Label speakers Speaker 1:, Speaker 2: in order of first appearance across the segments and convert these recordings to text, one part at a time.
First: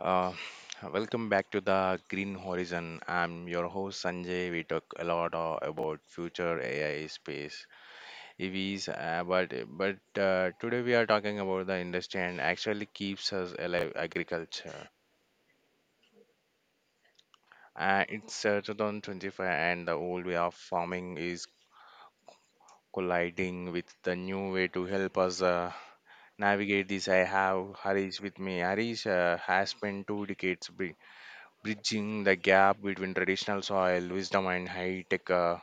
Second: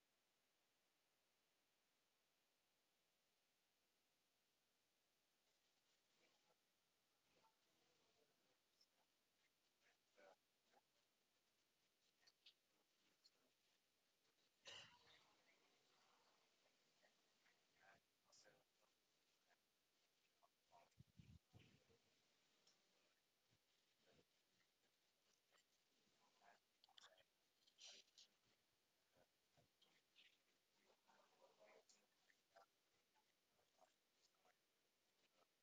Speaker 1: Uh, Welcome back to the Green Horizon. I'm your host Sanjay. We talk a lot about future AI, space, EVs, but today we are talking about the industry and actually keeps us alive, agriculture. It's 2025, and the old way of farming is colliding with the new way to help us navigate this. I have Harish with me. Harish has spent two decades. Bridging the gap between traditional soil wisdom and high tech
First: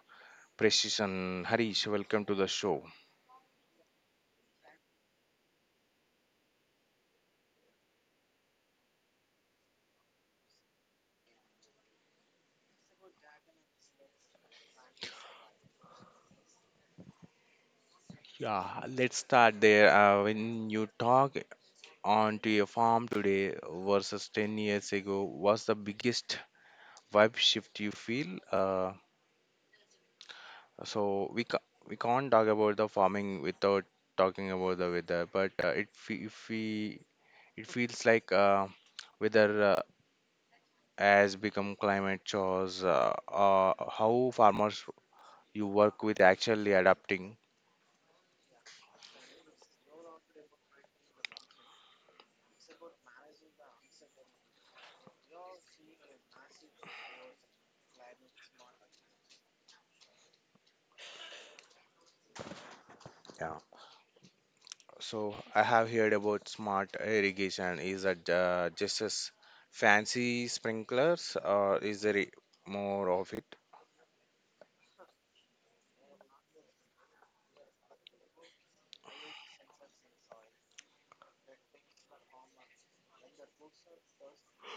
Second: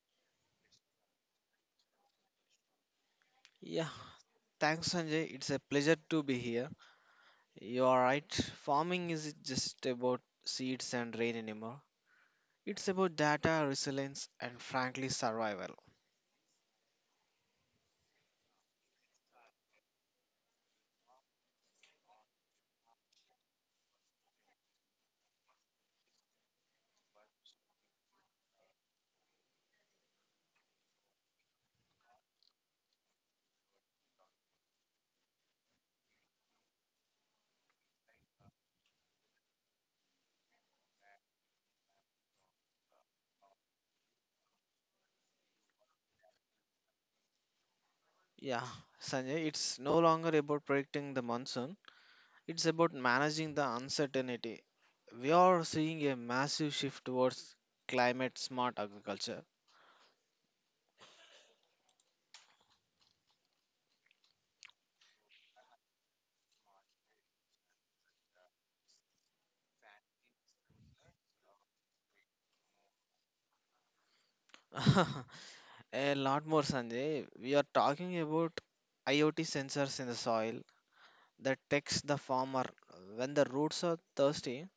Speaker 1: precision. Harish, welcome to the show.
Speaker 2: Yeah, thanks, Sanjay. It's a pleasure to be here. You are right. Farming isn't just about seeds and rain anymore. It's about data, resilience, and frankly, survival.
Speaker 1: Yeah, let's start there. When you talk onto your farm today versus 10 years ago, what's the biggest vibe shift you feel? So we ca- we can't talk about the farming without talking about the weather, but if we it feels like weather has become climate chores. How farmers you work with actually adapting.
Speaker 2: Yeah, Sanjay, it's no longer about predicting the monsoon, it's about managing the uncertainty. We are seeing a massive shift towards climate smart agriculture.
Speaker 1: Yeah. So I have heard about smart irrigation. Is that just as fancy sprinklers or is there more of it?
Speaker 2: A lot more, Sanjay. We are talking about IoT sensors in the soil, that takes the farmer when the roots are thirsty.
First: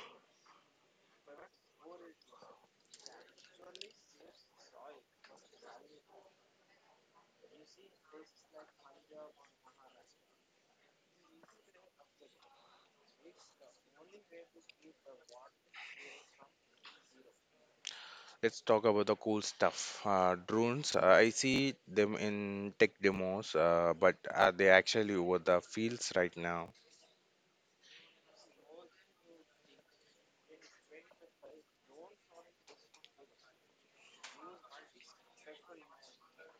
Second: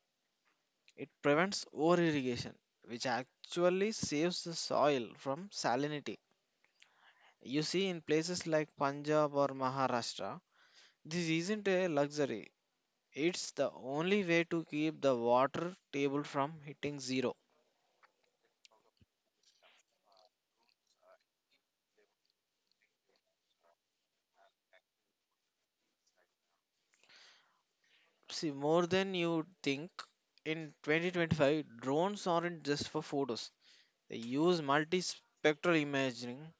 Speaker 2: It prevents over irrigation, which actually saves the soil from salinity. You see, in places like Punjab or Maharashtra, this isn't a luxury. It's the only way to keep the water table from hitting zero.
Speaker 1: Let's talk about the cool stuff. Drones, I see them in tech demos, but are they actually over the fields right now?
Speaker 2: See, more than you think, in 2025, drones aren't just for photos. They use multispectral imaging.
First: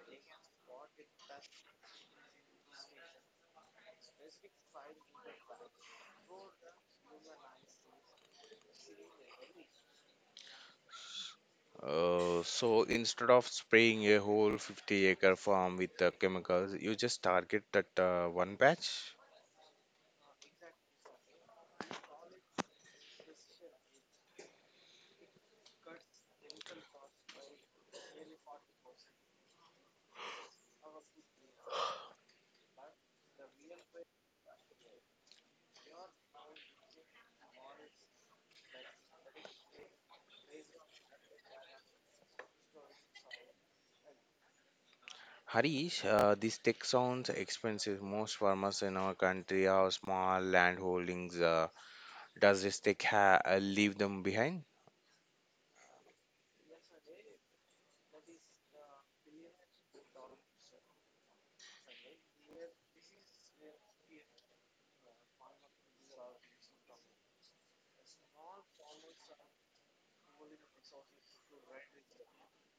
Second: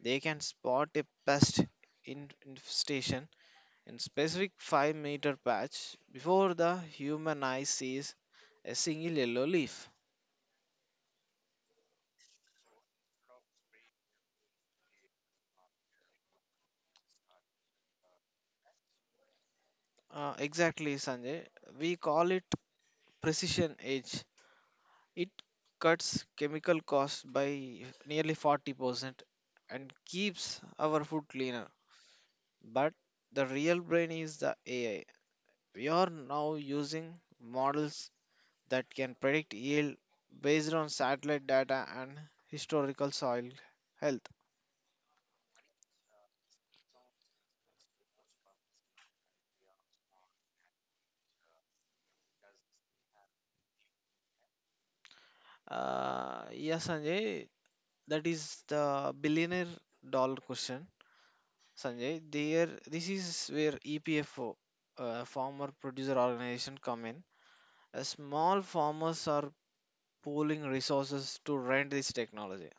Speaker 2: They can spot a pest infestation in specific 5-meter patch before the human eye sees a single yellow leaf.
Speaker 1: So instead of spraying a whole 50-acre farm with chemicals, you just target that one patch?
Speaker 2: Exactly, Sanjay. We call it precision edge. It cuts chemical costs by nearly 40% and keeps our food cleaner. But the real brain is the AI. We are now using models that can predict yield based on satellite data and historical soil health.
Speaker 1: Harish, this tech sounds expensive. Most farmers in our country have small land holdings. Does this tech leave them behind?
Speaker 2: Yeah, Sanjay, that is the billionaire dollar question. Sanjay, there this is where EPFO, farmer producer organization, come in. Small farmers are pooling resources to rent this technology.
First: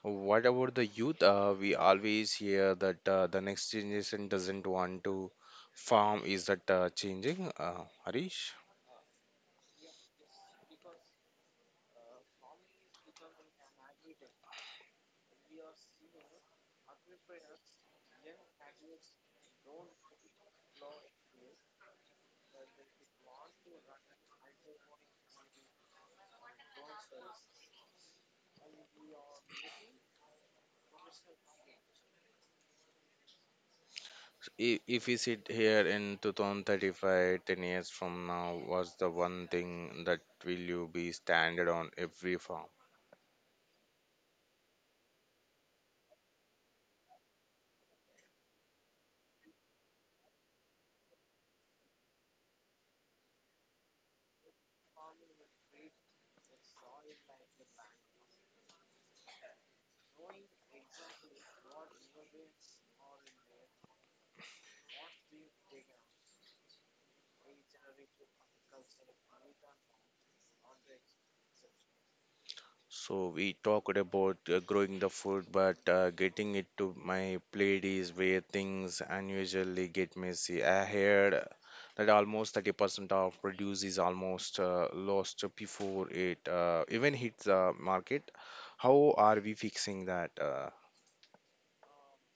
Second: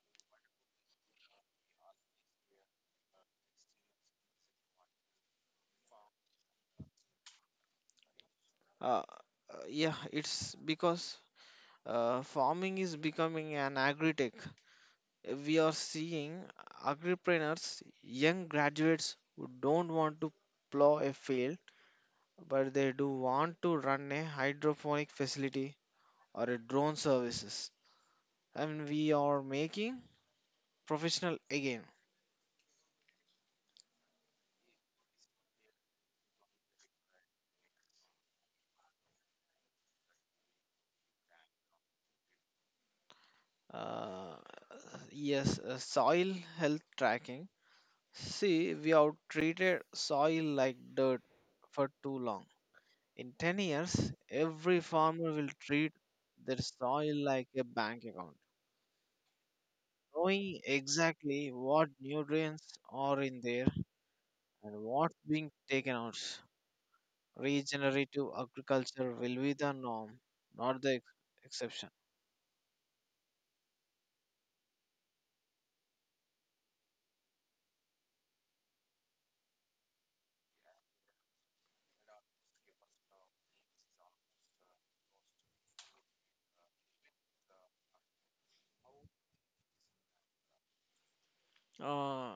Speaker 1: What about the youth? We always hear that the next generation doesn't want to farm. Is that changing, Harish?
Speaker 2: Uh, uh, yeah, it's because farming is becoming an agri-tech. We are seeing agripreneurs, young graduates who don't want to plow a field but they do want to run a hydroponic facility or a drone services and we are making professional again
Speaker 1: If we sit here in 2035, 10 years from now, what's the one thing that will you be standard on every farm?
Speaker 2: uh, yes soil health tracking. See, we have treated soil like dirt for too long. In 10 years every farmer will treat their soil like a bank account, knowing exactly what nutrients are in there and what's being taken out. Regenerative agriculture will be the norm, not the exception.
Speaker 1: So we talked about growing the food, but getting it to my plate is where things unusually get messy. I heard that almost 30% of produce is almost lost before it even hits the market. How are we fixing that?
Speaker 2: Uh,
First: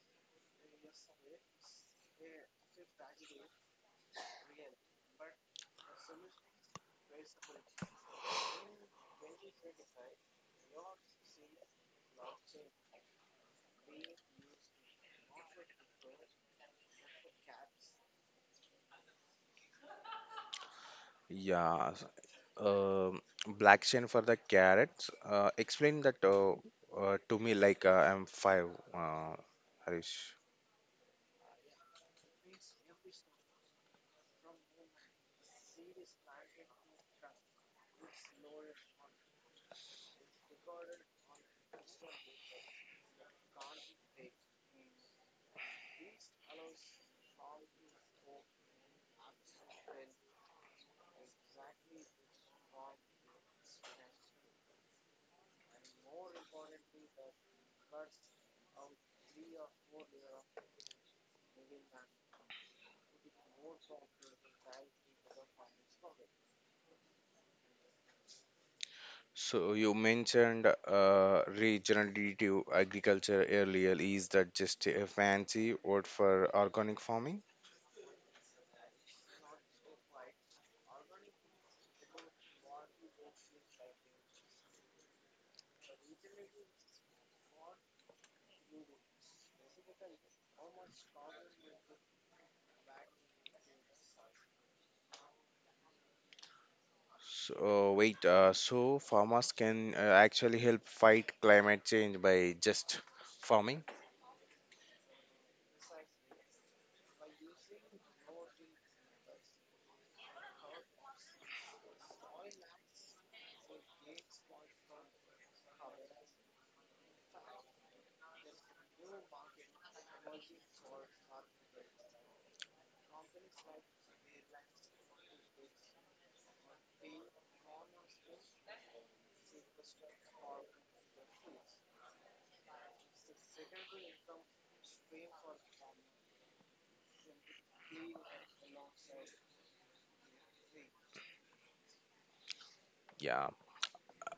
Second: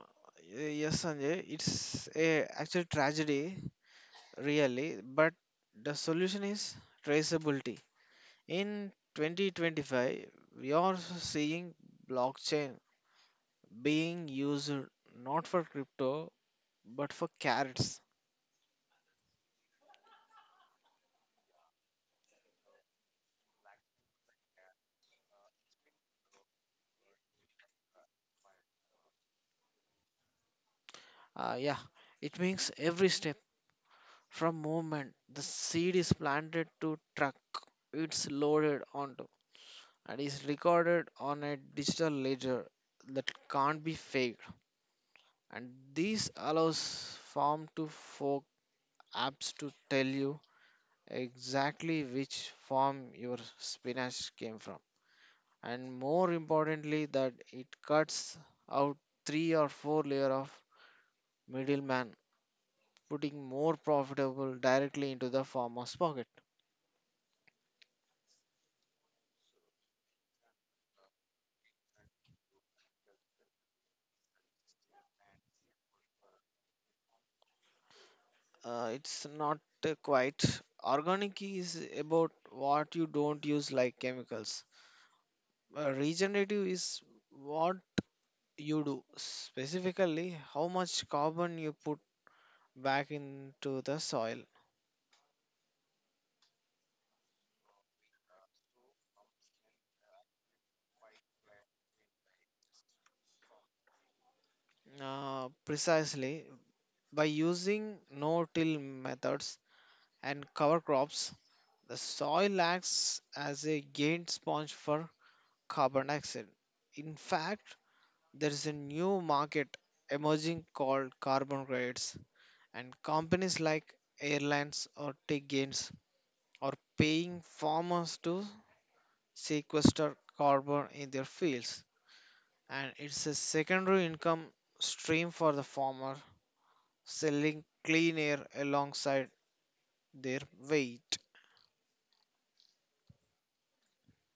Speaker 2: yes, Sanjay, it's a actual tragedy, really, but the solution is traceability. In 2025, we are seeing blockchain being used not for crypto but for carrots.
Speaker 1: yeah, s- um Black chain for the carrots. Explain that to me like I'm five, uh, Harish.
Speaker 2: Yeah, it means every step from movement the seed is planted to truck it's loaded onto and is recorded on a digital ledger that can't be faked. And this allows farm to fork apps to tell you exactly which farm your spinach came from. And more importantly, that it cuts out three or four layer of middleman, putting more profitable directly into the farmer's pocket.
Speaker 1: So you mentioned regional agriculture earlier. Is that just a fancy word for organic farming?
Speaker 2: It's not quite. Organic is about what you don't use, like chemicals. Regenerative is what you do, specifically how much carbon you put back into the soil.
Speaker 1: So wait, so farmers can actually help fight climate change by just farming?
Speaker 2: Precisely, by using no till methods and cover crops, the soil acts as a gain sponge for carbon dioxide. In fact, there is a new market emerging called carbon credits, and companies like airlines or tech gains are paying farmers to sequester carbon in their fields, and it's a secondary income stream for the farmer selling clean air alongside their wheat.
Speaker 1: Yeah,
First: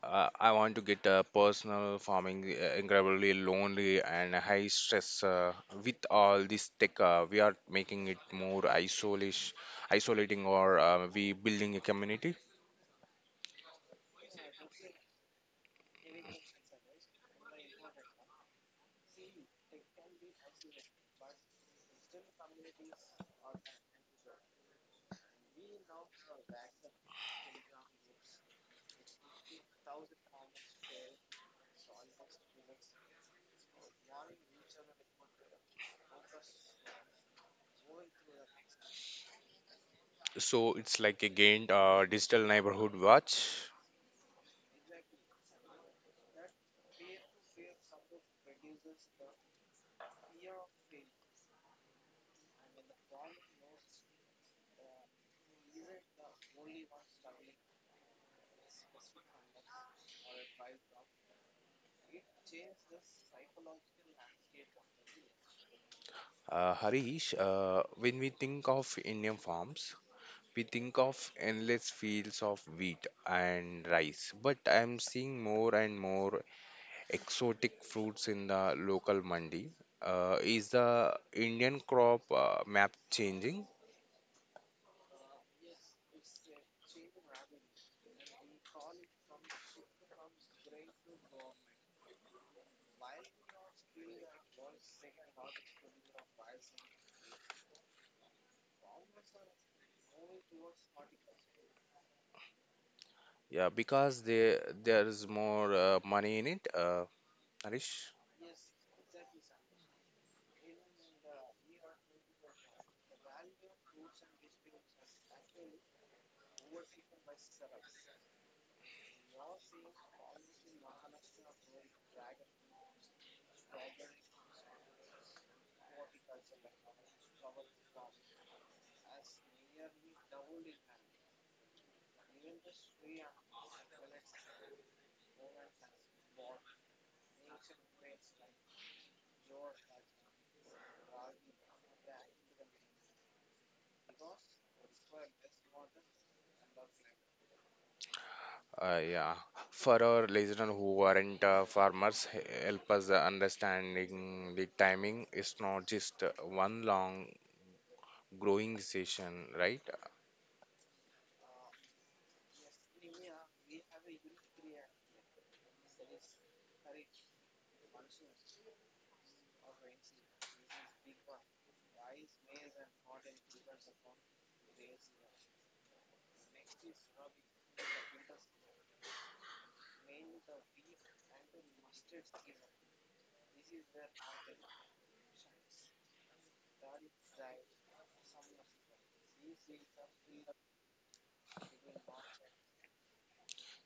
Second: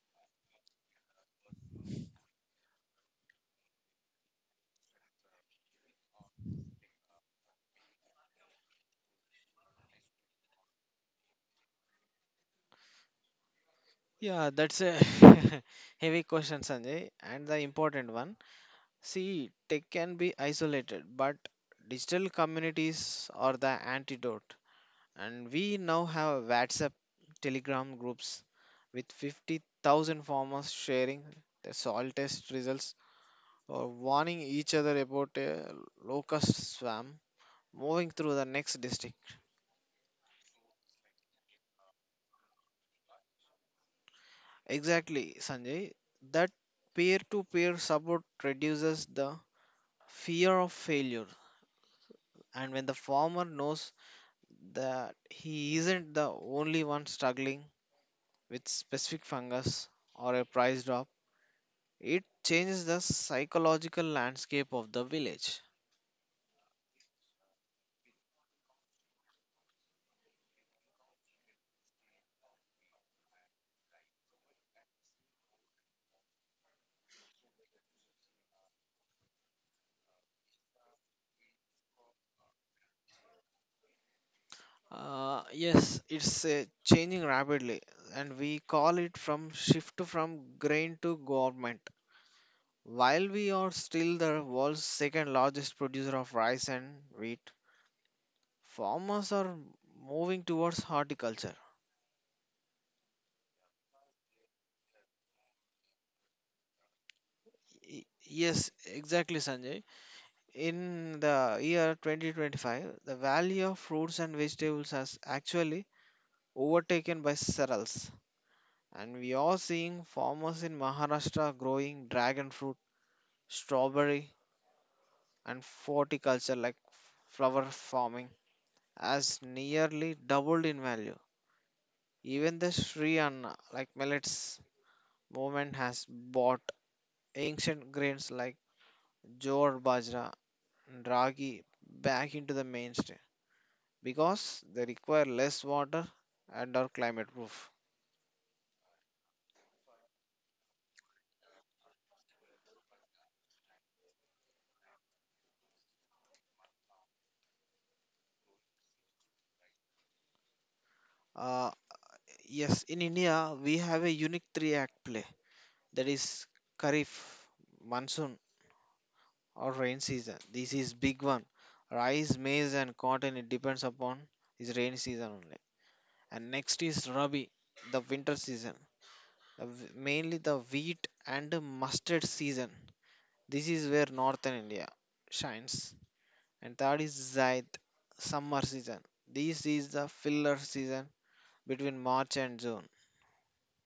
Speaker 1: I want to get a personal farming, incredibly lonely and high stress. With all this tech, we are making it more isolating, or we building a community.
Speaker 2: Yeah, that's a heavy question, Sanjay, and the important one. See, tech can be isolated, but digital communities are the antidote. And we now have WhatsApp Telegram groups with 50,000 farmers sharing the soil test results or warning each other about a locust swarm moving through the next district.
Speaker 1: So it's like again digital neighborhood watch.
Speaker 2: Exactly, Sanjay. That peer to peer support reduces the fear of failure, and when the farmer knows that he isn't the only one struggling with specific fungus or a price drop, it changes the psychological landscape of the village.
Speaker 1: Harish, when we think of Indian farms, we think of endless fields of wheat and rice. But I'm seeing more and more exotic fruits in the local mandi. Is the Indian crop map changing?
Speaker 2: Yes, it's changing rapidly, and we call it from shift from grain to government. While we are still the world's second largest producer of rice and wheat, farmers are moving towards horticulture.
Speaker 1: Yeah, because there's more money in it. Harish.
Speaker 2: Yes, exactly, Sanjay. In the year 2025, the value of fruits and vegetables has actually overtaken by cereals, and we are seeing farmers in Maharashtra growing dragon fruit, strawberry, and horticulture like flower farming has nearly doubled in value. Even the Sri Anna like millets movement has bought ancient grains like jowar, bajra, and ragi back into the mainstream because they require less water and are climate proof.
Speaker 1: Uh, yeah, for our listeners who aren't farmers, help us understanding the timing is not just one long growing session, right?
Speaker 2: Uh, yes, in India we have a unique three act play, that is Kharif, monsoon or rain season. This is big one. Rice, maize, and cotton it depends upon is rain season only. And next is Rabi, the winter season, the mainly the wheat and the mustard season. This is where northern India shines. And third is Zaid, summer season. This is the filler season between March and June.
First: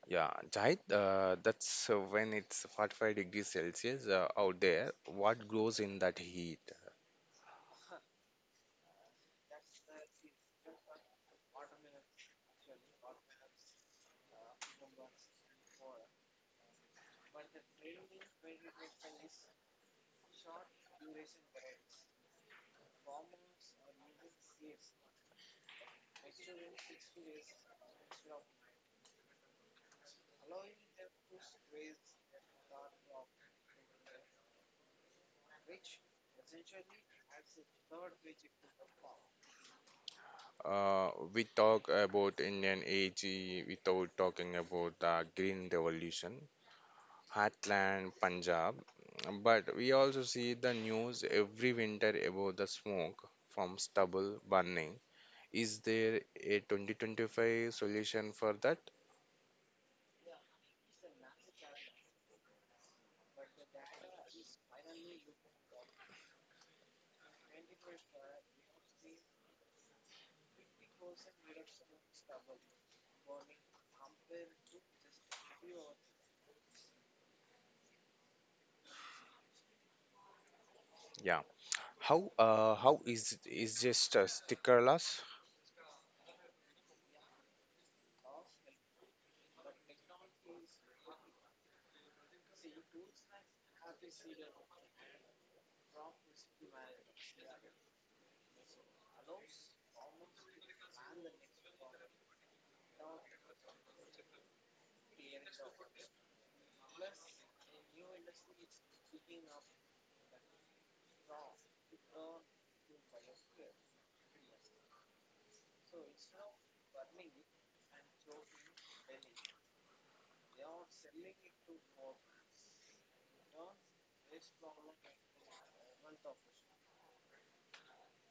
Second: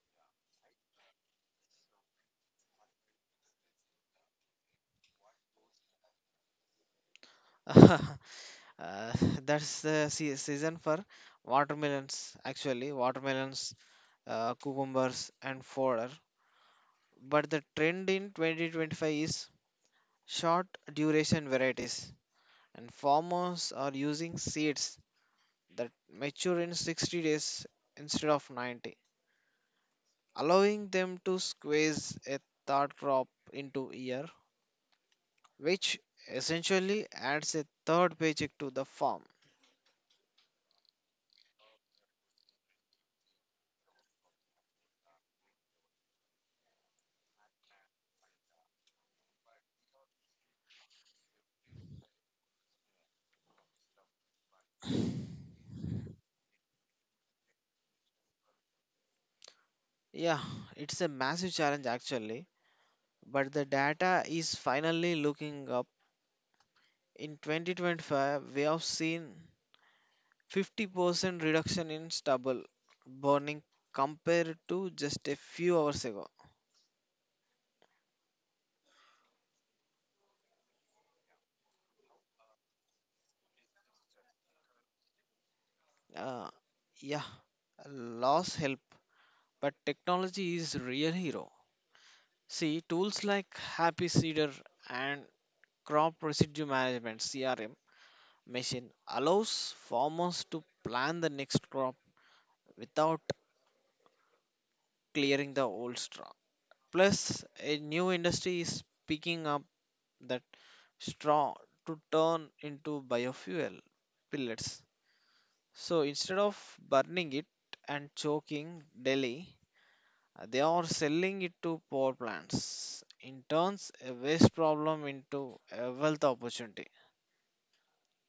Speaker 1: Yeah, Jahid, that's when it's 45 degrees Celsius out there. What grows in that heat?
Speaker 2: Uh, that's the season for watermelons, actually watermelons, cucumbers and fodder. But the trend in 2025 is short duration varieties, and farmers are using seeds that mature in 60 days instead of 90, allowing them to squeeze a third crop into a year, which essentially adds a third paycheck to the farm.
Speaker 1: We talk about Indian age without talking about the Green Revolution. Heartland Punjab, but we also see the news every winter about the smoke from stubble burning. Is there a 2025 solution for that?
Speaker 2: Yeah, it's a massive challenge actually, but the data is finally looking up. In 2025, we have seen 50% reduction in stubble burning compared to just a few hours ago.
Speaker 1: Yeah. How is just a stickerless?
Speaker 2: Uh, yeah, loss help, but technology is real hero. See, tools like Happy Seeder and Crop Residue Management (CRM) machine allows farmers to plan the next crop without clearing the old straw. Plus, a new industry is picking up that straw to turn into biofuel pellets. So instead of burning it and choking Delhi, they are selling it to power plants. In turns a waste problem into a wealth opportunity.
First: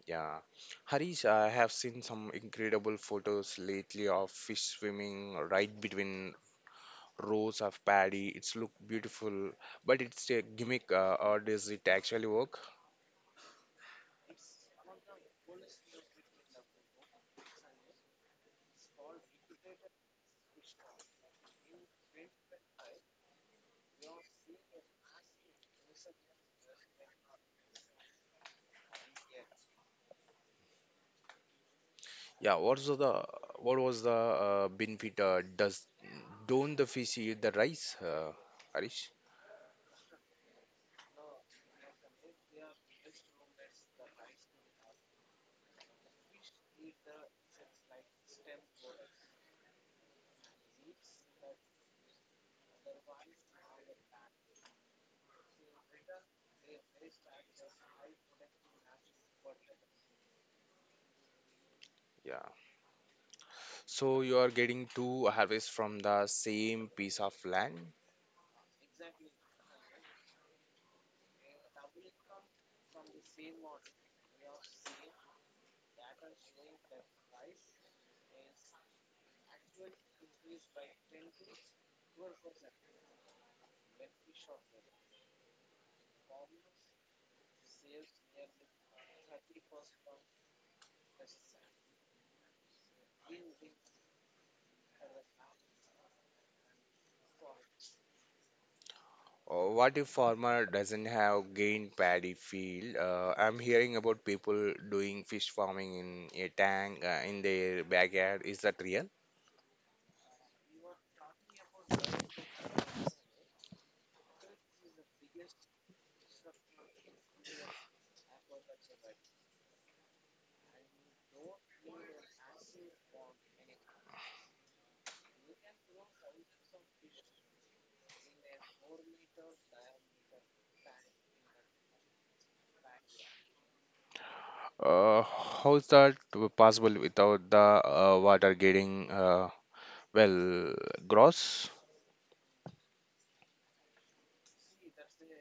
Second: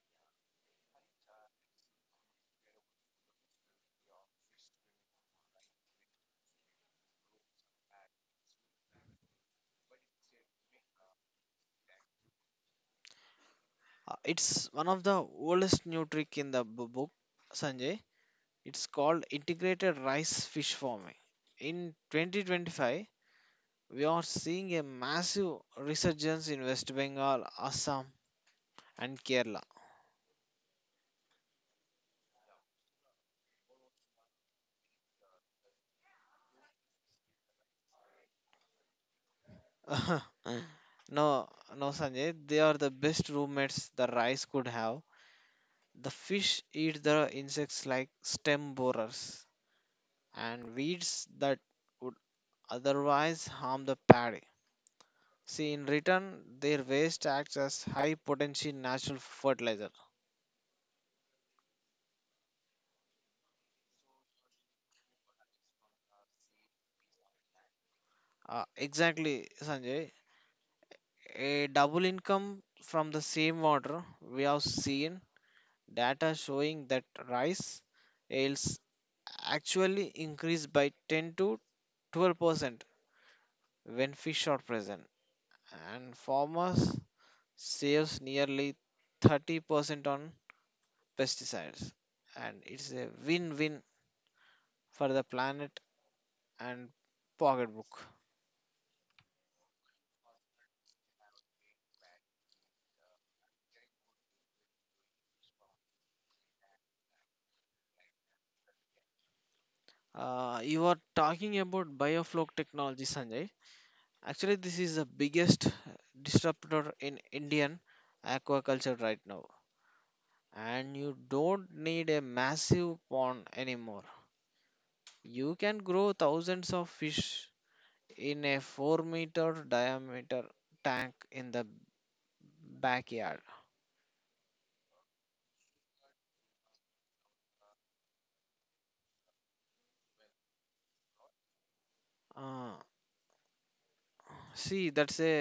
Speaker 1: Yeah. Harish, I have seen some incredible photos lately of fish swimming right between rows of paddy. It's look beautiful, but it's a gimmick, or does it actually work?
Speaker 2: It's one of the oldest new trick in the book, Sanjay. It's called integrated rice fish farming. In 2025, we are seeing a massive resurgence in West Bengal, Assam, and Kerala.
Speaker 1: Yeah, what's the what was the benefit? Does don't the fish eat the rice, Harish?
Speaker 2: No, no, Sanjay. They are the best roommates the rice could have. The fish eat the insects like stem borers and weeds that would otherwise harm the paddy. See, in return, their waste acts as high potency natural fertilizer.
Speaker 1: Yeah. So you are getting two harvests from the same piece of land.
Speaker 2: Exactly, Sanjay. A double income from the same water. We have seen data showing that rice yields actually increase by 10 to 12% when fish are present, and farmers saves nearly 30% on pesticides, and it's a win-win for the planet and pocketbook.
Speaker 1: What if farmer doesn't have gained paddy field? I'm hearing about people doing fish farming in a tank in their backyard. Is that real?
Speaker 2: You are talking about bioflow technology, Sanjay. Actually, this is the biggest disruptor in Indian aquaculture right now. And you don't need a massive pond anymore. You can grow thousands of fish in a 4-meter diameter tank in the backyard.
Speaker 1: How is that possible without the water getting well gross?
Speaker 2: Ah, see, that's a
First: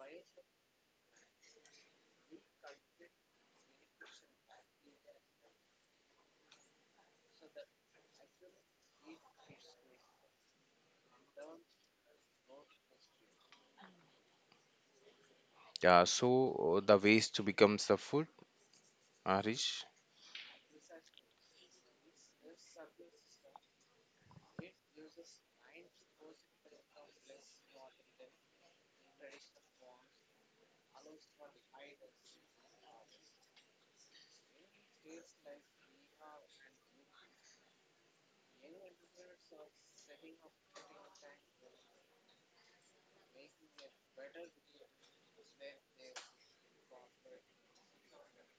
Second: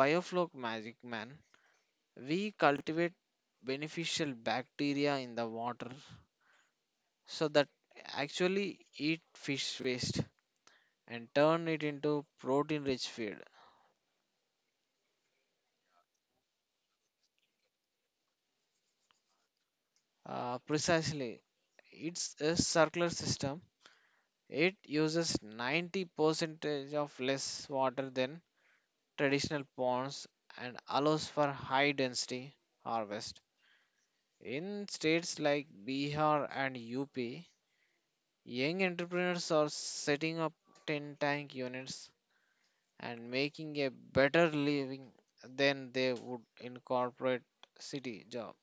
Speaker 2: bioflow magic, man. We cultivate beneficial bacteria in the water so that actually eat fish waste and turn it into protein rich feed.
Speaker 1: Yeah, so the waste becomes the food, Harish.
Speaker 2: Precisely, it's a circular system. It uses 90% of less water than traditional ponds and allows for high density harvest. In states like Bihar and UP, young entrepreneurs are setting up tin tank units and making a better living than they would in corporate city job.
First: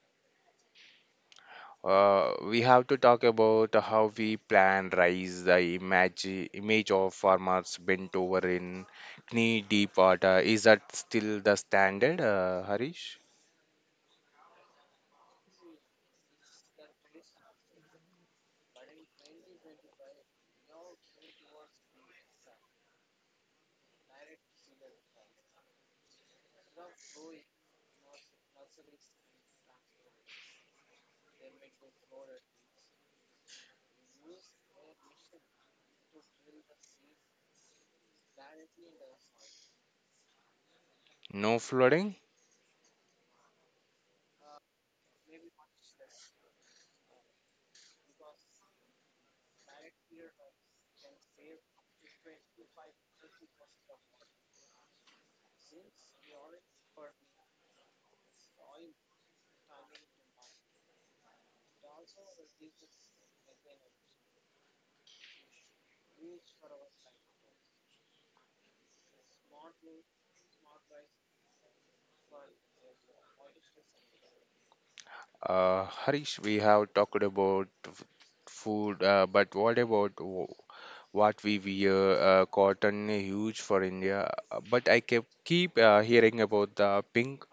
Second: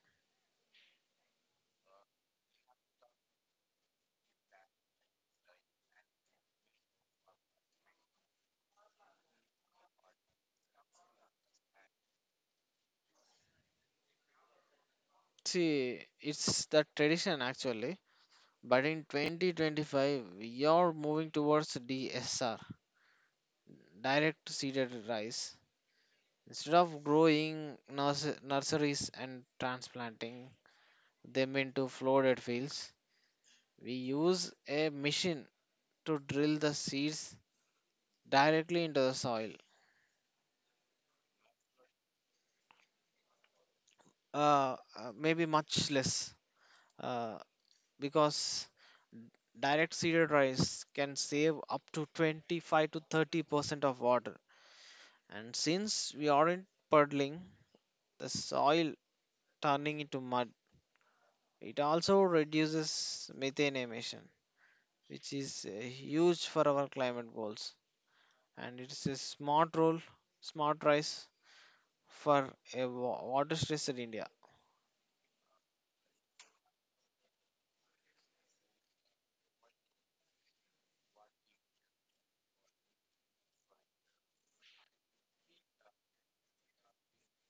Speaker 1: We have to talk about how we plan rice, the image of farmers bent over in knee deep water. Is that still the standard, Harish?
Speaker 2: See, it's the tradition actually, but in 2025 we are moving towards DSR direct seeded rice. Instead of growing nurseries and transplanting them into flooded fields, we use a machine to drill the seeds directly into the soil.
Speaker 1: No flooding?
Speaker 2: Maybe much less, uh, because direct seeded rice can save up to 25 to 30% of water. And since we aren't puddling the soil, turning into mud, it also reduces methane emission, which is huge for our climate goals. And it's a smart role, smart rise for a water-stressed India.
Speaker 1: Harish, we have talked about food, but what about what we wear? Cotton is huge for India, but I kept keep hearing about the pink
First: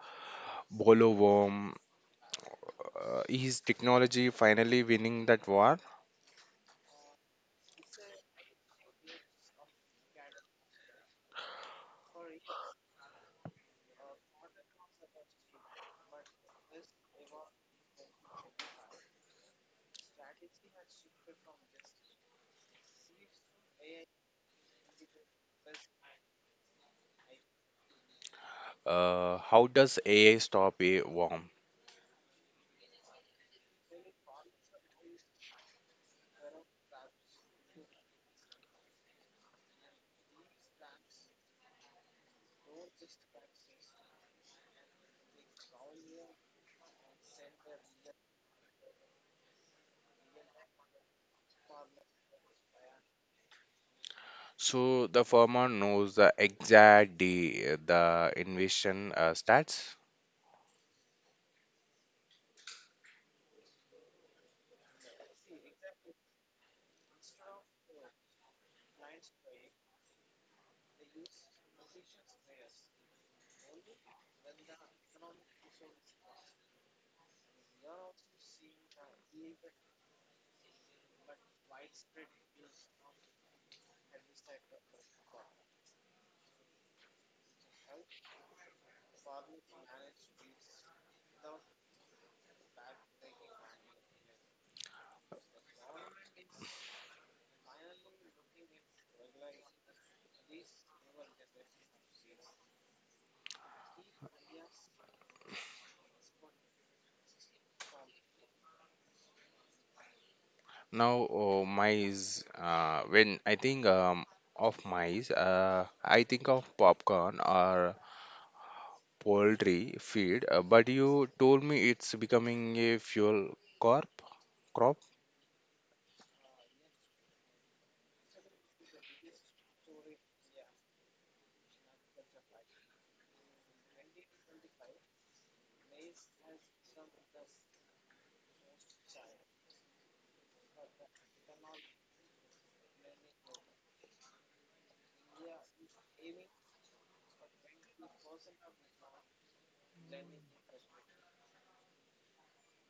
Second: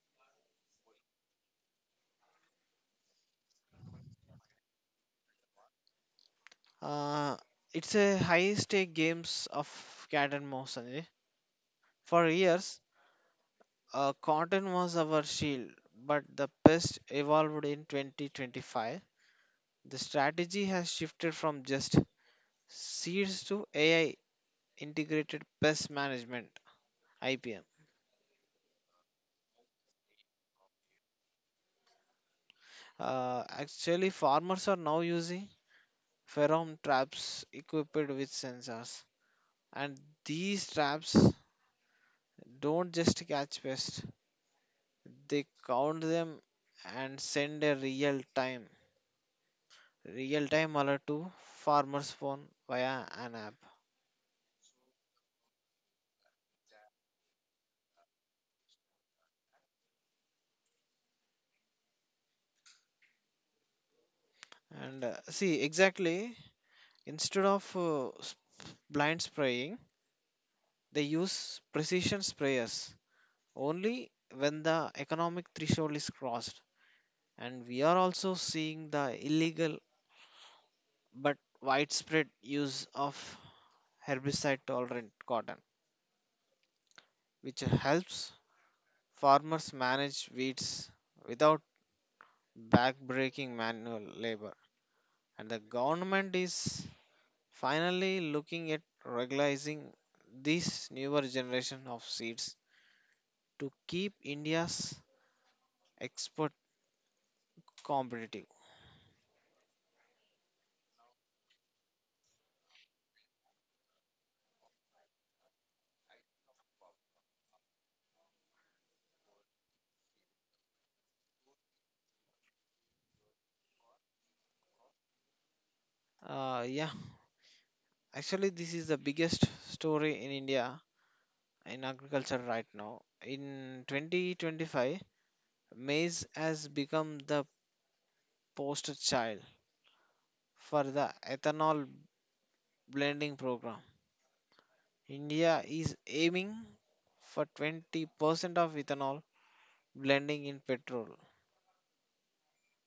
Speaker 1: bollworm. Is technology finally winning that war?
Speaker 2: Uh, it's a high-stake games of cat and mouse, Sanjay. For years, cotton was our shield, but the pest evolved in 2025. The strategy has shifted from just seeds to AI integrated pest management (IPM).
Speaker 1: How does AI stop a war?
Speaker 2: Actually, farmers are now using pheromone traps equipped with sensors, and these traps don't just catch pests; they count them and send a real-time alert to farmers' phone via an app.
Speaker 1: So the farmer knows the exact day the invasion starts.
Speaker 2: And see, exactly, instead of blind spraying, they use precision sprayers only when the economic threshold is crossed, and we are also seeing the illegal but widespread use of herbicide tolerant cotton, which helps farmers manage weeds without backbreaking manual labor. And the government is finally looking at regularizing this newer generation of seeds to keep India's export competitive.
Speaker 1: Now mice, when I think of mice, I think of popcorn or poultry feed. But you told me it's becoming a fuel corp crop.
Speaker 2: Yeah, actually, this is the biggest story in India in agriculture right now. In 2025, Maize has become the poster child for the ethanol blending program. India is aiming for 20% of ethanol blending in petrol.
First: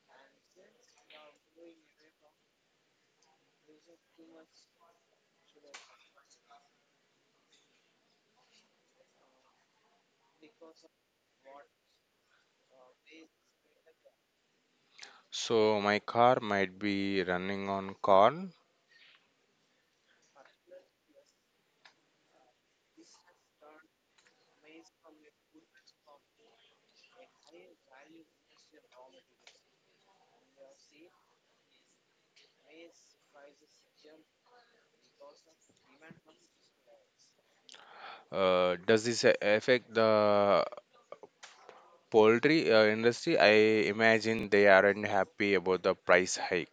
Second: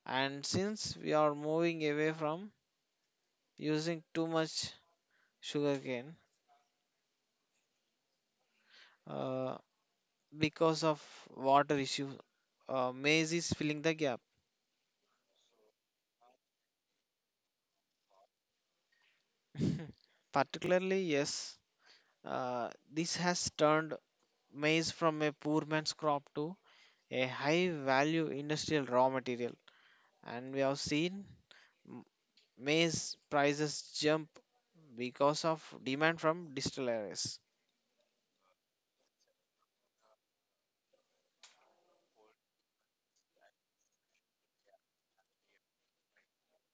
Speaker 2: And since we are moving away from using too much sugarcane uh, because of water issue, maize is filling the gap.
Speaker 1: So my car might be running on corn.
Speaker 2: Particularly, yes, uh, this has turned maize from a poor man's crop to a high value industrial raw material, and we have seen m- maize prices jump because of demand from distilleries.
Speaker 1: Does this affect the poultry industry? I imagine they aren't happy about the price hike.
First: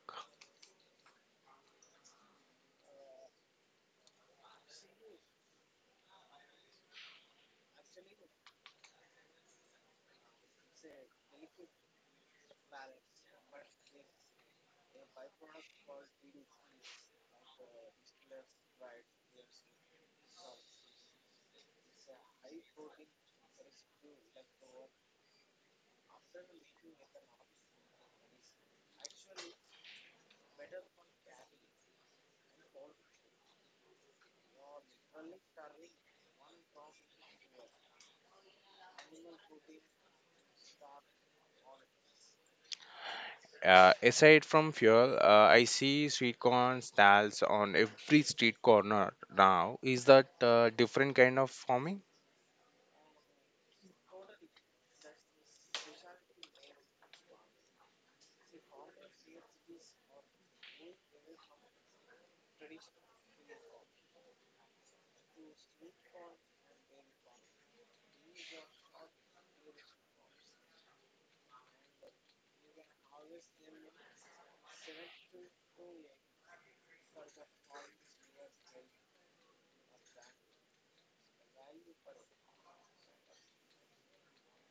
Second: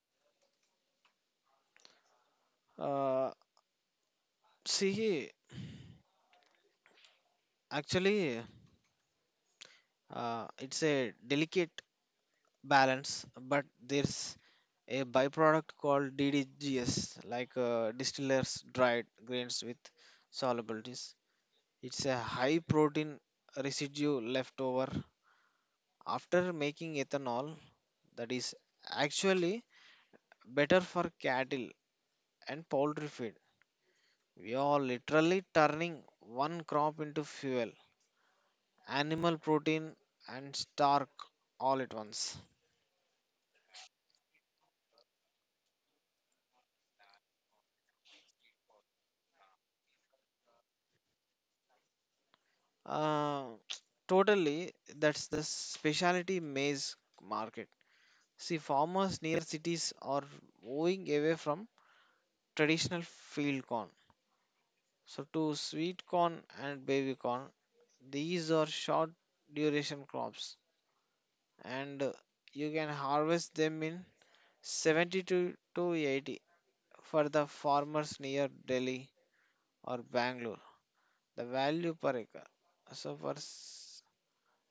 Speaker 2: uh, See, actually, it's a delicate balance, but there's a byproduct called ddgs, like distillers dried grains with solubilities. It's a high protein residue left over after making ethanol that is actually better for cattle and poultry feed. We are literally turning one crop into fuel, animal protein, and starch all at once.
Speaker 1: Aside from fuel, I see sweet corn stalls on every street corner now. Is that different kind of farming?
Speaker 2: Uh, Totally, that's the specialty maize market. See, farmers near cities are moving away from traditional field corn. So, to sweet corn and baby corn, these are short duration crops, and you can harvest them in 70 to 80 for the farmers near Delhi or Bangalore. The value per acre. So for s-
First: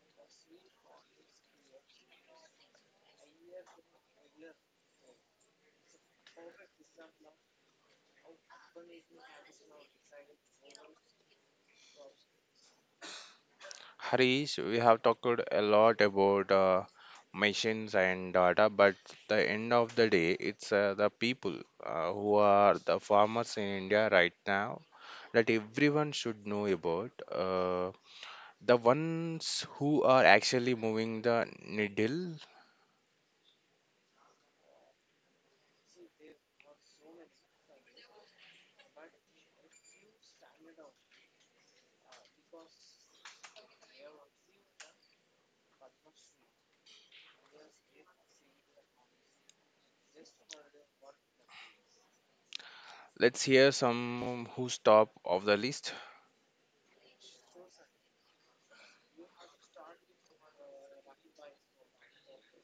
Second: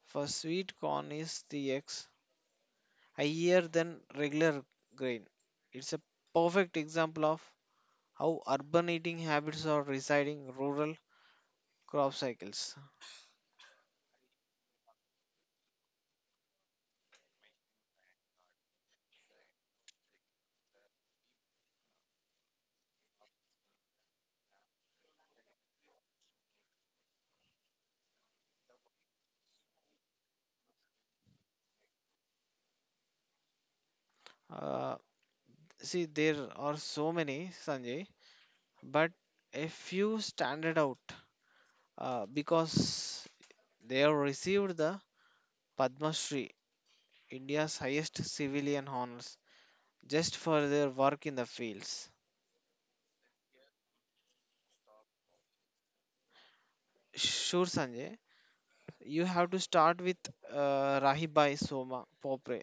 Speaker 2: for sweet corn is the X higher than regular grain. It's a perfect example of how urban eating habits are residing rural crop cycles.
Speaker 1: Harish, we have talked a lot about machines and data, but the end of the day, it's the people who are the farmers in India right now that everyone should know about. The ones who are actually moving the needle.
Speaker 2: Uh, See, there are so many, Sanjay, but a few standard out because they have received the Padma Shri, India's highest civilian honors, just for their work in the fields.
Speaker 1: Let's hear some who's top of the list.
Speaker 2: Sure, Sanjay, you have to start with Rahibai Soma Popre,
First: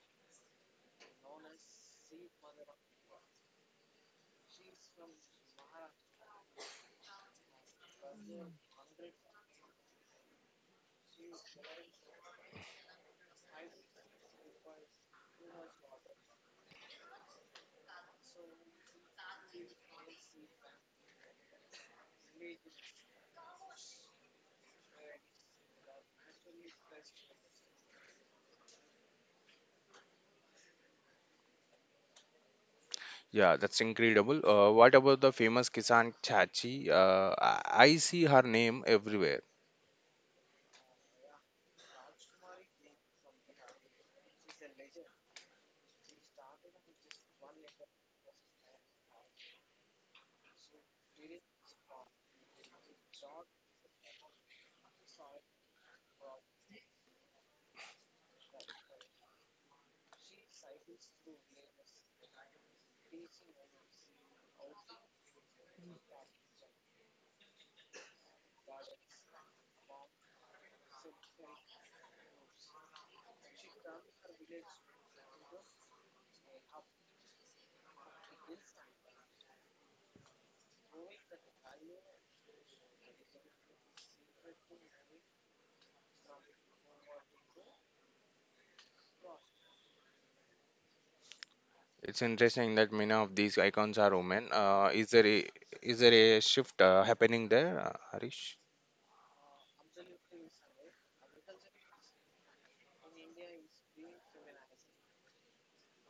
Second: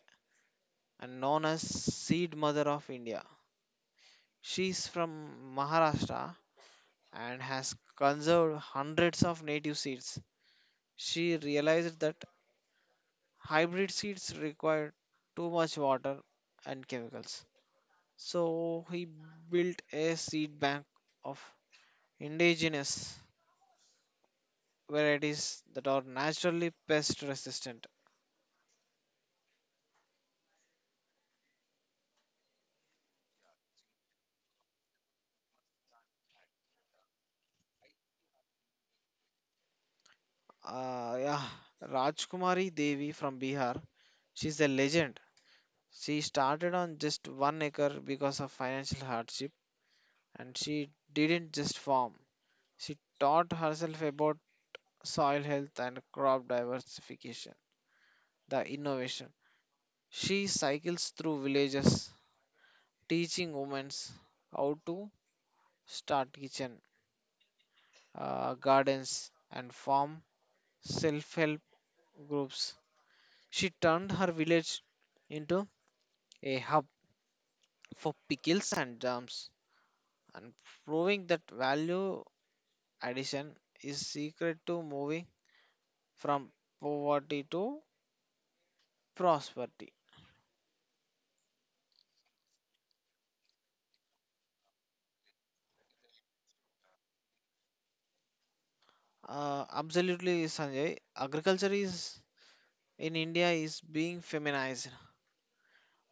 Speaker 2: and known as Seed Mother of India. She is from Maharashtra and has conserved hundreds of native seeds. She realized that hybrid seeds require too much water and chemicals. So he built a seed bank of indigenous varieties that are naturally pest resistant.
Speaker 1: Yeah, that's incredible. What about the famous Kisan Chachi? I see her name everywhere.
Speaker 2: Yeah, Rajkumari Devi from Bihar, she's a legend. She started on just one acre because of financial hardship, and she didn't just farm. She taught herself about soil health and crop diversification, the innovation. She cycles through villages, teaching women how to start kitchen, gardens, and farm self help groups. She turned her village into a hub for pickles and jams, and proving that value addition is secret to moving from poverty to prosperity.
Speaker 1: It's interesting that many of these icons are women. Is there a is there a shift happening there, Harish?
Speaker 2: Absolutely, Sanjay. Agriculture is in India is being feminized.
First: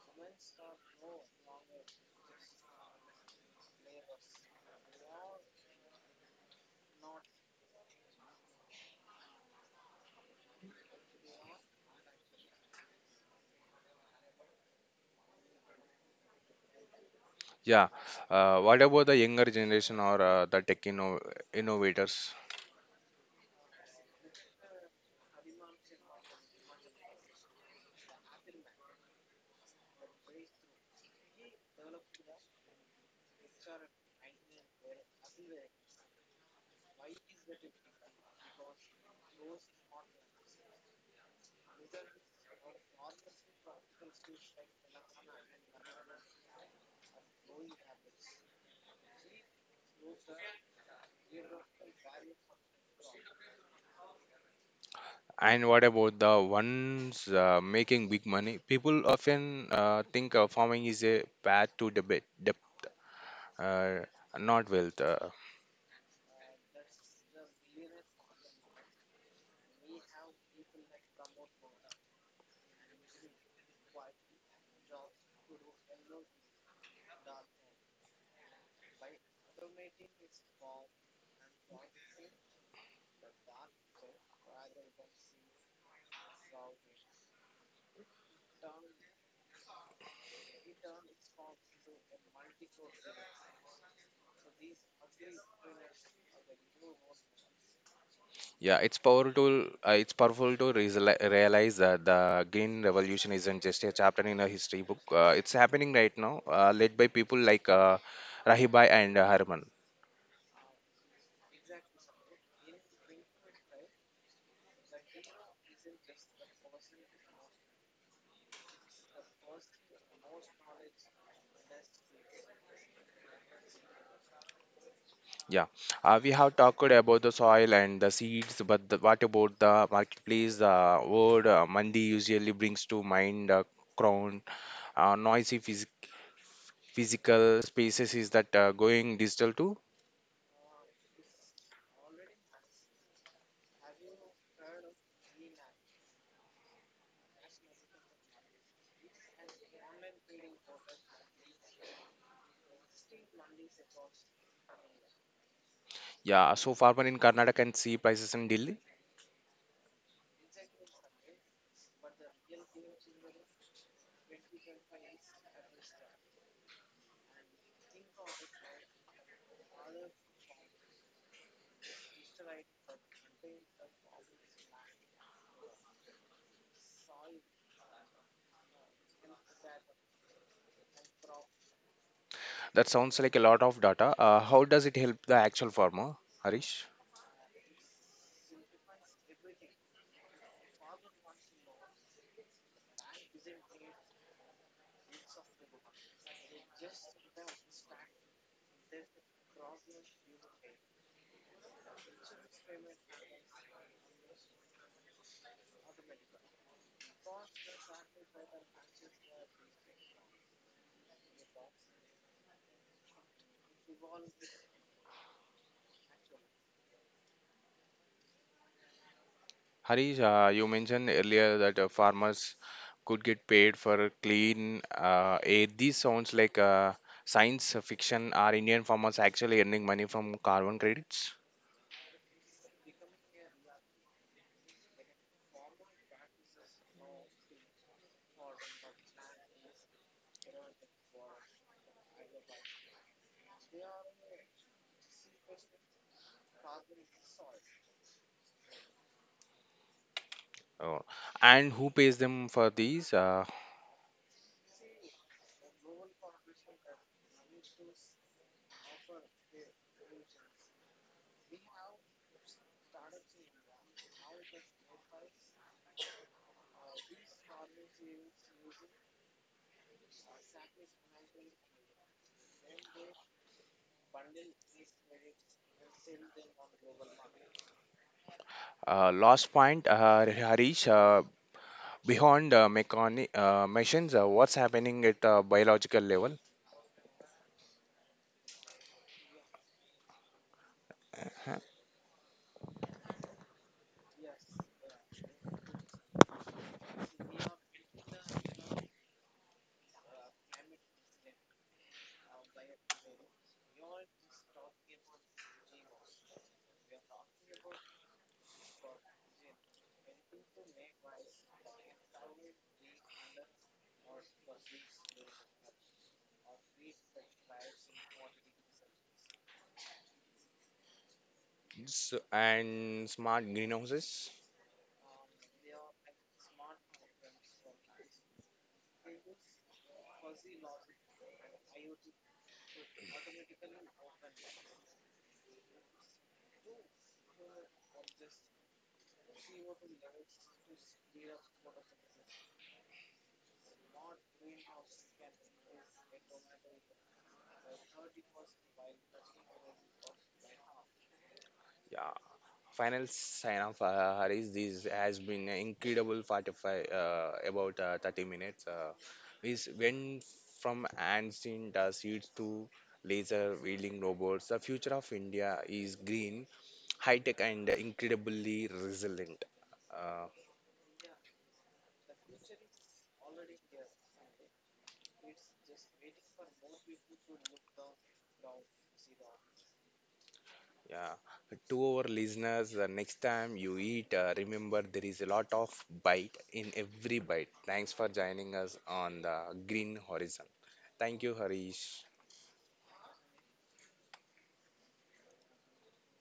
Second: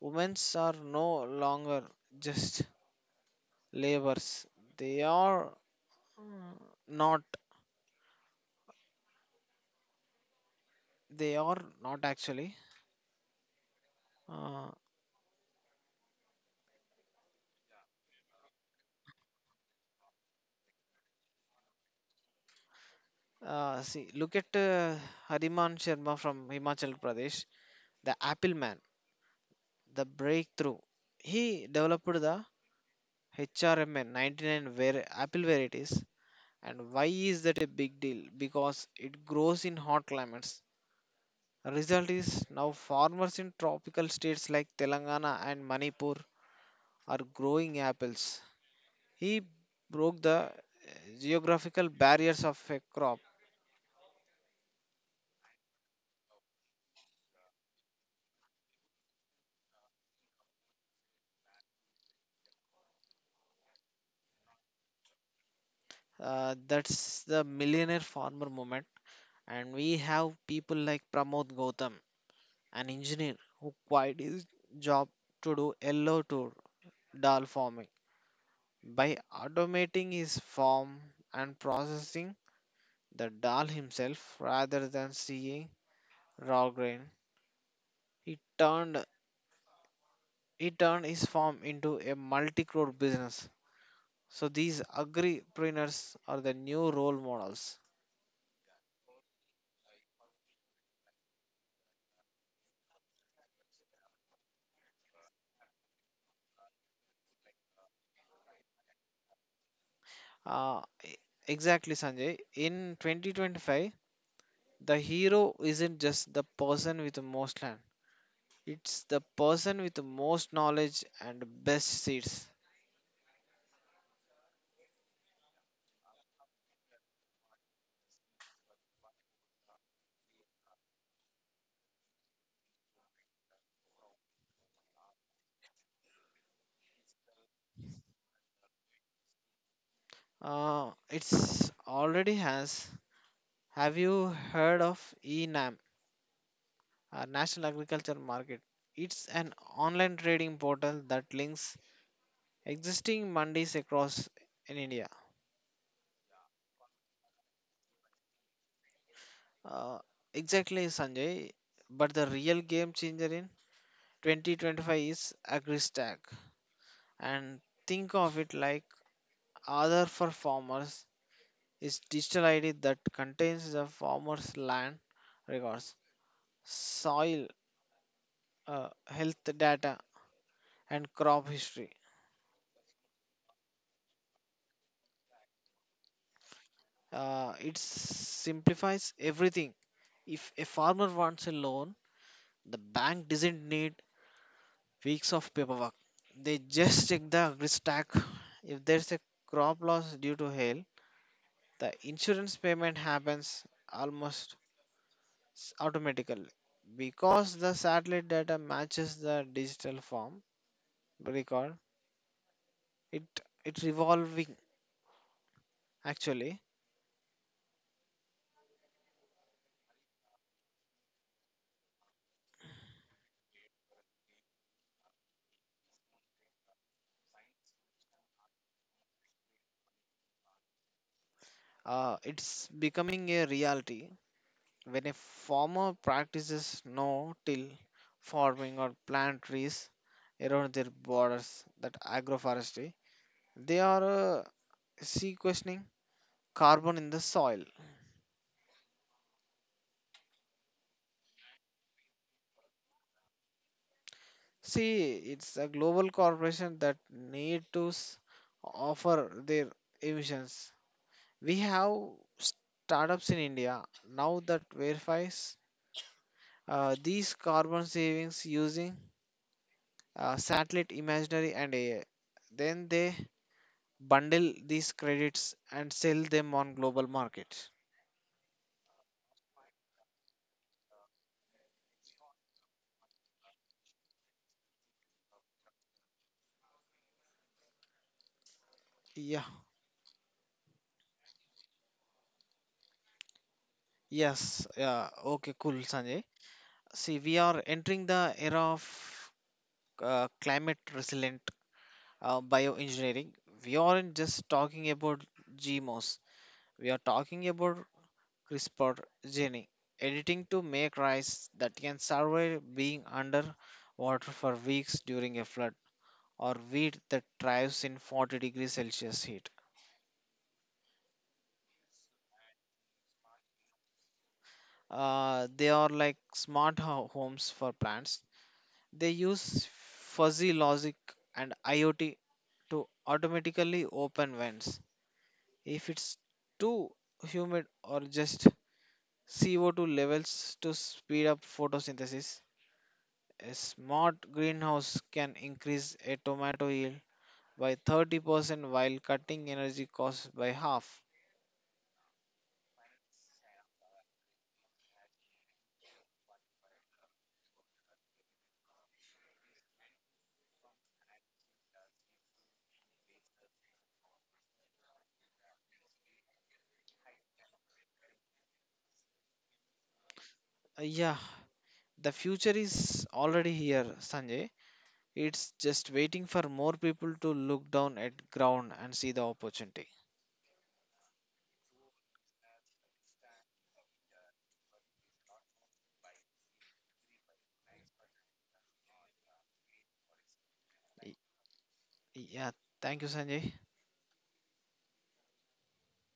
Speaker 2: Women are no longer just laborers. They are not. They are not actually. Uh,
Speaker 1: Yeah. What about the younger generation or the tech innovators?
Speaker 2: See, look at Hariman Sharma from Himachal Pradesh, the Apple Man, the breakthrough. He developed the HRMN 99 var Apple varieties. And why is that a big deal? Because it grows in hot climates. Result is now farmers in tropical states like Telangana and Manipur are growing apples. He broke the geographical barriers of a crop.
Speaker 1: And what about the ones making big money? People often think farming is a path to debit, dep uh, not wealth.
Speaker 2: That's the millionaire farmer moment. And we have people like Pramod Gautam, an engineer who quit his job to do yellow to dal farming. By automating his farm and processing the dal himself rather than seeing raw grain, he turned he turned his farm into a multi-crore business. So these agripreneurs are the new role models.
Speaker 1: Yeah, it's powerful. It's powerful to realize that the green revolution isn't just a chapter in a history book. It's happening right now, led by people like Rahibai and Harman.
Speaker 2: Uh, e- exactly, Sanjay. In 2025, the hero isn't just the person with the most land, it's the person with the most knowledge and best seeds.
Speaker 1: Yeah, we have talked about the soil and the seeds, but the, what about the marketplace? The word mandi usually brings to mind crown, noisy phys physical spaces is that going digital too?
Speaker 2: It's already has. Have you heard of enam, national agriculture market? It's an online trading portal that links existing mandis across in india.
Speaker 1: Yeah, so farmer in Karnataka can see prices in Delhi.
Speaker 2: uh, exactly, sanjay, but the real game changer in 2025 is agristack, and think of it like Other for farmers. Is digital ID that contains the farmer's land records, soil health data, and crop history.
Speaker 1: That sounds like a lot of data. How does it help the actual farmer, Harish?
Speaker 2: It simplifies everything. If a farmer wants a loan, the bank doesn't need weeks of paperwork. They just check the agri stack. If there's a crop loss due to hail, the insurance payment happens almost automatically because the satellite data matches the digital form record. It it's evolving, actually.
Speaker 1: Harish, you mentioned earlier that farmers could get paid for clean air. This sounds like science fiction. Are Indian farmers actually earning money from carbon credits?
Speaker 2: It's becoming a reality. When a farmer practices no till farming or plant trees around their borders, that agroforestry, they are sequestering carbon in the soil.
Speaker 1: Oh. And who pays them for these?
Speaker 2: See, it's a global corporation that need to s- offer their emissions. We have startups in India now that verifies these carbon savings using satellite imaginary and AI. Then they bundle these credits and sell them on global market.
Speaker 1: Last point, Harish, beyond machines, what's happening at biological level.
Speaker 2: Yeah. Yes. Yeah. Okay. Cool, Sanjay. See, we are entering the era of climate resilient bioengineering. We aren't just talking about GMOs. We are talking about CRISPR gene editing to make rice that can survive being under water for weeks during a flood, or wheat that thrives in 40 degrees Celsius heat.
Speaker 1: S- and smart greenhouses?
Speaker 2: They are like smart homes for plants. They use fuzzy logic and IoT to automatically open vents if it's too humid or just CO2 levels to speed up photosynthesis. A smart greenhouse can increase a tomato yield by 30% while cutting energy costs by half.
Speaker 1: Yeah. Final sign off, Harish. This has been an incredible 45, about 30 minutes. Went from ancient in seeds to laser wheeling robots. The future of India is green, high tech, and incredibly resilient. Uh,
Speaker 2: Yeah, the future is already here, Sanjay. It's just waiting for more people to look down at ground and see the opportunity.
Speaker 1: yeah. To our listeners, the next time you eat, remember there is a lot of bite in every bite. Thanks for joining us on the Green Horizon.
Speaker 2: Y-
Speaker 1: Thank you, Harish.
Speaker 2: Yeah, thank you, Sanjay.